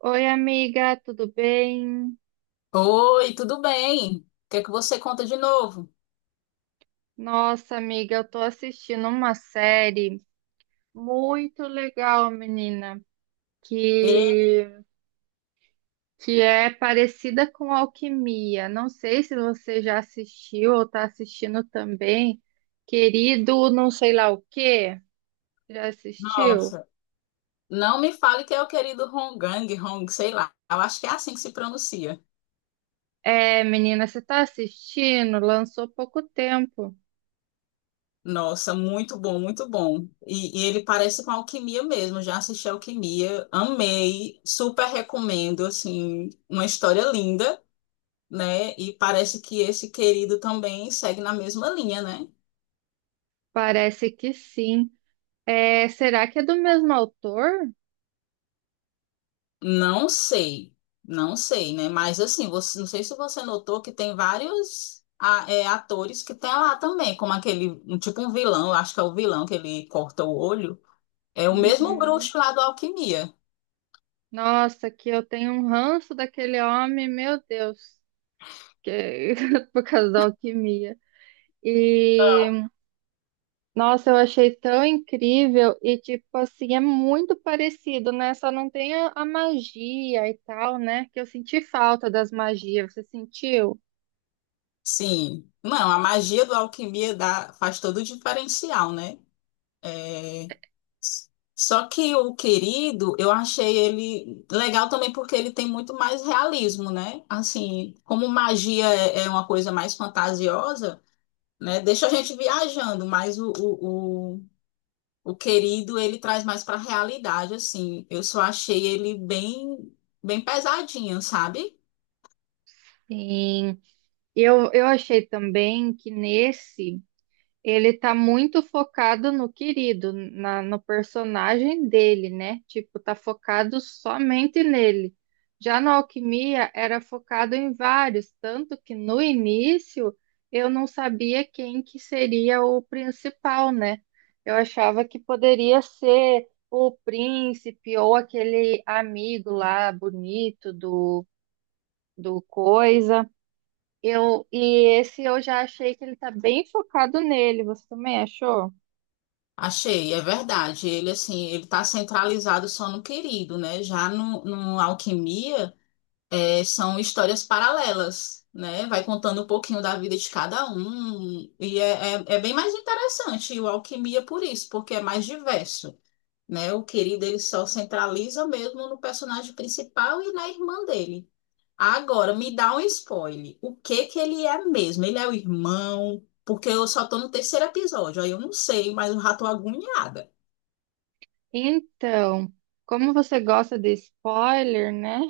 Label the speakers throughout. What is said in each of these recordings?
Speaker 1: Oi, amiga, tudo bem?
Speaker 2: Oi, tudo bem? O que é que você conta de novo?
Speaker 1: Nossa, amiga, eu tô assistindo uma série muito legal, menina,
Speaker 2: E,
Speaker 1: que é parecida com Alquimia. Não sei se você já assistiu ou tá assistindo também. Querido, não sei lá o quê. Já assistiu?
Speaker 2: nossa, não me fale que é o querido Honggang, Hong, sei lá. Eu acho que é assim que se pronuncia.
Speaker 1: É, menina, você tá assistindo? Lançou pouco tempo.
Speaker 2: Nossa, muito bom, muito bom. E ele parece com Alquimia mesmo. Já assisti Alquimia, amei, super recomendo, assim, uma história linda, né? E parece que esse querido também segue na mesma linha, né?
Speaker 1: Parece que sim. É, será que é do mesmo autor?
Speaker 2: Não sei, não sei, né? Mas assim, você, não sei se você notou que tem vários é, atores que tem lá também, como aquele, um, tipo um vilão, eu acho que é o vilão que ele corta o olho. É o mesmo
Speaker 1: Uhum.
Speaker 2: bruxo lá do Alquimia.
Speaker 1: Nossa, que eu tenho um ranço daquele homem, meu Deus, que por causa da alquimia. E nossa, eu achei tão incrível e tipo assim, é muito parecido, né? Só não tem a magia e tal, né? Que eu senti falta das magias, você sentiu?
Speaker 2: Sim, não, a magia do Alquimia dá, faz todo o diferencial, né? É. Só que o querido, eu achei ele legal também porque ele tem muito mais realismo, né? Assim, como magia é uma coisa mais fantasiosa. Né? Deixa a gente viajando, mas o querido ele traz mais para a realidade, assim. Eu só achei ele bem, bem pesadinho, sabe?
Speaker 1: Sim. Eu achei também que nesse ele tá muito focado no querido, no personagem dele, né? Tipo, tá focado somente nele. Já na Alquimia era focado em vários, tanto que no início eu não sabia quem que seria o principal, né? Eu achava que poderia ser o príncipe ou aquele amigo lá bonito do coisa. E esse eu já achei que ele tá bem focado nele. Você também achou?
Speaker 2: Achei, é verdade. Ele assim, ele tá centralizado só no querido, né? Já no Alquimia, é, são histórias paralelas, né? Vai contando um pouquinho da vida de cada um e é bem mais interessante. E o Alquimia por isso, porque é mais diverso. Né? O querido ele só centraliza mesmo no personagem principal e na irmã dele. Agora, me dá um spoiler. O que que ele é mesmo? Ele é o irmão? Porque eu só tô no terceiro episódio, aí eu não sei, mas eu já tô agoniada.
Speaker 1: Então, como você gosta de spoiler, né?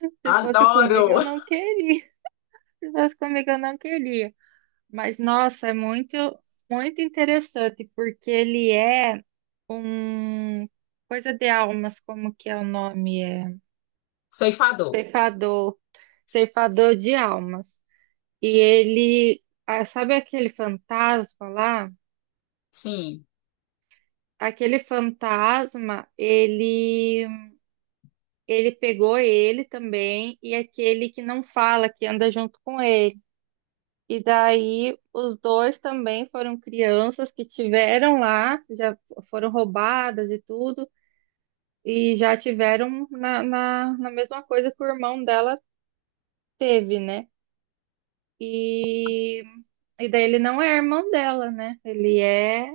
Speaker 1: Se fosse comigo, eu
Speaker 2: Adoro!
Speaker 1: não queria. Se fosse comigo, eu não queria. Mas, nossa, é muito interessante, porque ele é um coisa de almas, como que é o nome? É
Speaker 2: Ceifador.
Speaker 1: ceifador, ceifador de almas. E ele, ah, sabe aquele fantasma lá?
Speaker 2: Sim.
Speaker 1: Aquele fantasma, ele pegou ele também e aquele que não fala, que anda junto com ele. E daí os dois também foram crianças que tiveram lá, já foram roubadas e tudo, e já tiveram na mesma coisa que o irmão dela teve, né? E, e daí ele não é irmão dela, né?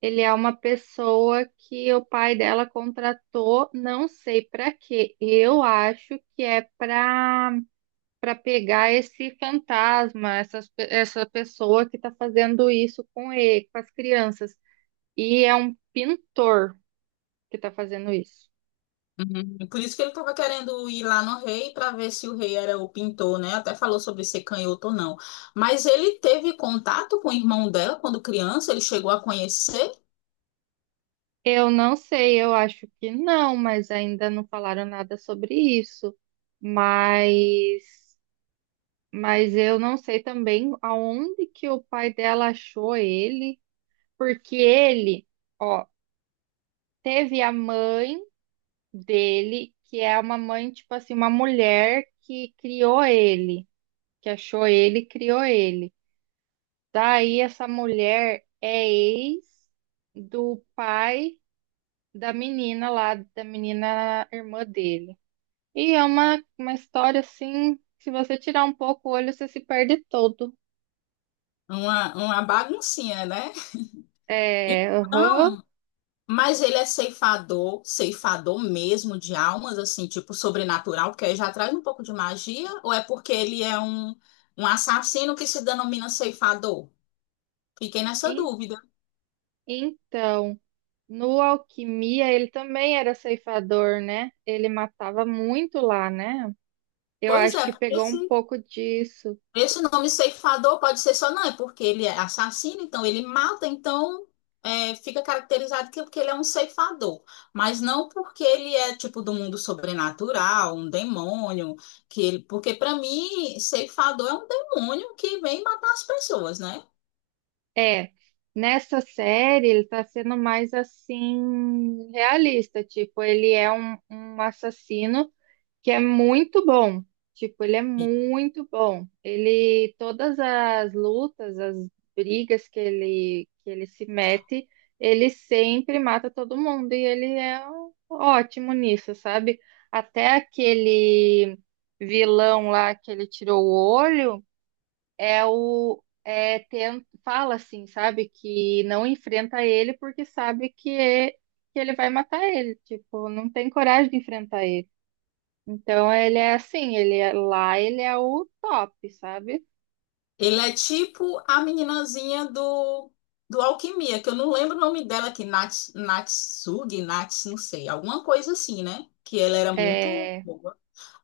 Speaker 1: Ele é uma pessoa que o pai dela contratou, não sei para quê. Eu acho que é para pegar esse fantasma, essa pessoa que está fazendo isso com ele, com as crianças. E é um pintor que está fazendo isso.
Speaker 2: Uhum. Por isso que ele tava querendo ir lá no rei para ver se o rei era o pintor, né? Até falou sobre ser canhoto ou não. Mas ele teve contato com o irmão dela quando criança, ele chegou a conhecer
Speaker 1: Eu não sei, eu acho que não, mas ainda não falaram nada sobre isso. Mas, mas eu não sei também aonde que o pai dela achou ele, porque ele, ó, teve a mãe dele, que é uma mãe, tipo assim, uma mulher que criou ele, que achou ele, e criou ele. Daí essa mulher é ex do pai da menina lá, da menina irmã dele. E é uma história assim, se você tirar um pouco o olho, você se perde todo.
Speaker 2: uma baguncinha, né?
Speaker 1: É, aham.
Speaker 2: Então, mas ele é ceifador, ceifador mesmo de almas, assim, tipo sobrenatural, porque aí já traz um pouco de magia, ou é porque ele é um, um assassino que se denomina ceifador? Fiquei nessa
Speaker 1: En-
Speaker 2: dúvida.
Speaker 1: Então, no Alquimia, ele também era ceifador, né? Ele matava muito lá, né? Eu
Speaker 2: Pois
Speaker 1: acho
Speaker 2: é,
Speaker 1: que
Speaker 2: porque
Speaker 1: pegou um
Speaker 2: se
Speaker 1: pouco disso.
Speaker 2: esse nome ceifador pode ser só não, é porque ele é assassino, então ele mata, então é, fica caracterizado que porque ele é um ceifador, mas não porque ele é tipo do mundo sobrenatural, um demônio, que ele, porque para mim ceifador é um demônio que vem matar as pessoas, né?
Speaker 1: É, nessa série ele tá sendo mais assim realista, tipo, ele é um, um assassino que é muito bom, tipo, ele é muito bom. Ele, todas as lutas, as brigas que ele, se mete, ele sempre mata todo mundo e ele é ótimo nisso, sabe? Até aquele vilão lá que ele tirou o olho é fala assim, sabe, que não enfrenta ele porque sabe que ele vai matar ele, tipo, não tem coragem de enfrentar ele. Então ele é assim, ele é, lá ele é o top, sabe?
Speaker 2: Ele é tipo a meninazinha do Alquimia, que eu não lembro o nome dela, que Nats, Natsugi, Nats, não sei, alguma coisa assim, né? Que ela era muito.
Speaker 1: É,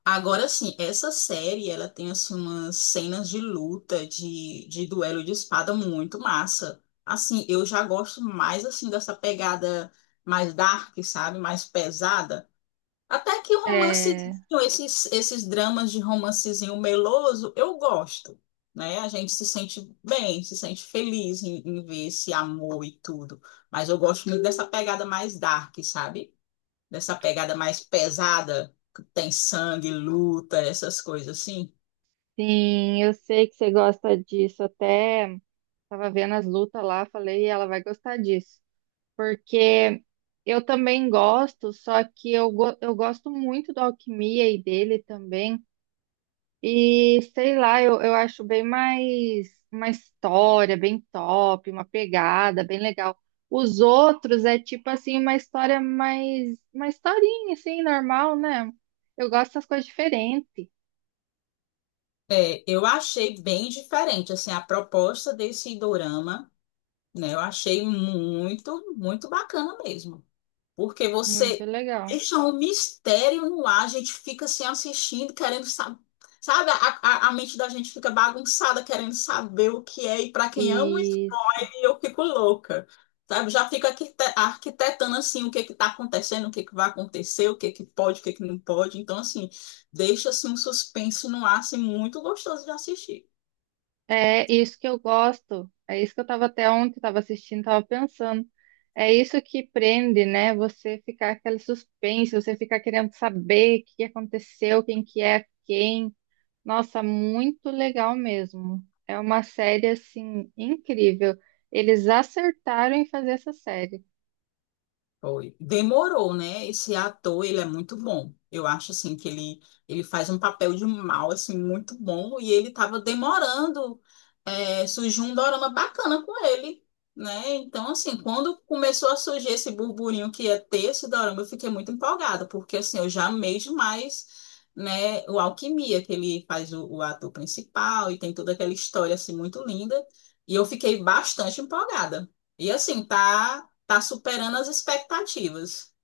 Speaker 2: Agora sim, essa série ela tem assim umas cenas de luta, de duelo de espada muito massa. Assim, eu já gosto mais assim dessa pegada mais dark, sabe? Mais pesada. Até que o romancezinho,
Speaker 1: é,
Speaker 2: esses dramas de romancezinho meloso, eu gosto, né? A gente se sente bem, se sente feliz em ver esse amor e tudo. Mas eu gosto muito dessa pegada mais dark, sabe? Dessa pegada mais pesada, que tem sangue, luta, essas coisas assim.
Speaker 1: sim, eu sei que você gosta disso. Até tava vendo as lutas lá, falei, ela vai gostar disso. Porque eu também gosto, só que eu gosto muito da alquimia e dele também. E sei lá, eu acho bem mais uma história bem top, uma pegada bem legal. Os outros é tipo assim, uma história mais, uma historinha assim, normal, né? Eu gosto das coisas diferentes.
Speaker 2: É, eu achei bem diferente, assim, a proposta desse dorama, né? Eu achei muito, muito bacana mesmo. Porque
Speaker 1: Muito
Speaker 2: você
Speaker 1: legal.
Speaker 2: deixa um mistério no ar, a gente fica assim assistindo, querendo saber. Sabe, a mente da gente fica bagunçada, querendo saber o que é e para quem ama
Speaker 1: Isso.
Speaker 2: e eu fico louca. Sabe? Já fico arquitetando assim o que que tá acontecendo, o que que vai acontecer, o que que pode, o que que não pode. Então, assim, deixa assim, um suspense no ar assim, muito gostoso de assistir.
Speaker 1: É isso que eu gosto. É isso que eu tava até ontem, tava assistindo, tava pensando. É isso que prende, né? Você ficar aquele suspense, você ficar querendo saber o que aconteceu, quem que é quem. Nossa, muito legal mesmo. É uma série assim incrível. Eles acertaram em fazer essa série.
Speaker 2: Foi. Demorou, né? Esse ator, ele é muito bom. Eu acho, assim, que ele faz um papel de mal, assim, muito bom. E ele tava demorando, é, surgiu um dorama bacana com ele, né? Então, assim, quando começou a surgir esse burburinho que ia ter esse dorama, eu fiquei muito empolgada, porque, assim, eu já amei demais, né? O Alquimia, que ele faz o ator principal e tem toda aquela história, assim, muito linda. E eu fiquei bastante empolgada. E, assim, tá... Tá superando as expectativas.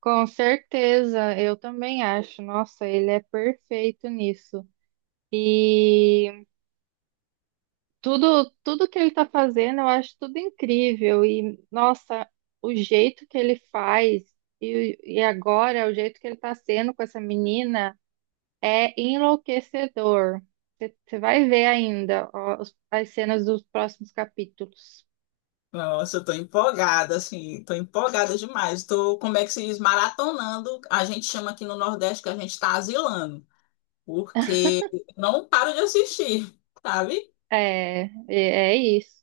Speaker 1: Com certeza, eu também acho. Nossa, ele é perfeito nisso. E tudo que ele tá fazendo, eu acho tudo incrível. E nossa, o jeito que ele faz e agora o jeito que ele tá sendo com essa menina. É enlouquecedor. Você vai ver ainda ó, as cenas dos próximos capítulos.
Speaker 2: Nossa, eu tô empolgada, assim, tô empolgada demais. Tô, como é que se diz, maratonando. A gente chama aqui no Nordeste que a gente tá asilando, porque não paro de assistir, sabe?
Speaker 1: É, é é isso.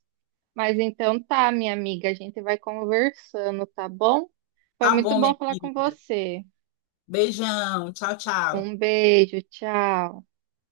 Speaker 1: Mas então tá, minha amiga, a gente vai conversando, tá bom? Foi
Speaker 2: Tá
Speaker 1: muito
Speaker 2: bom, minha
Speaker 1: bom falar com
Speaker 2: querida.
Speaker 1: você.
Speaker 2: Beijão, tchau, tchau.
Speaker 1: Um beijo, tchau.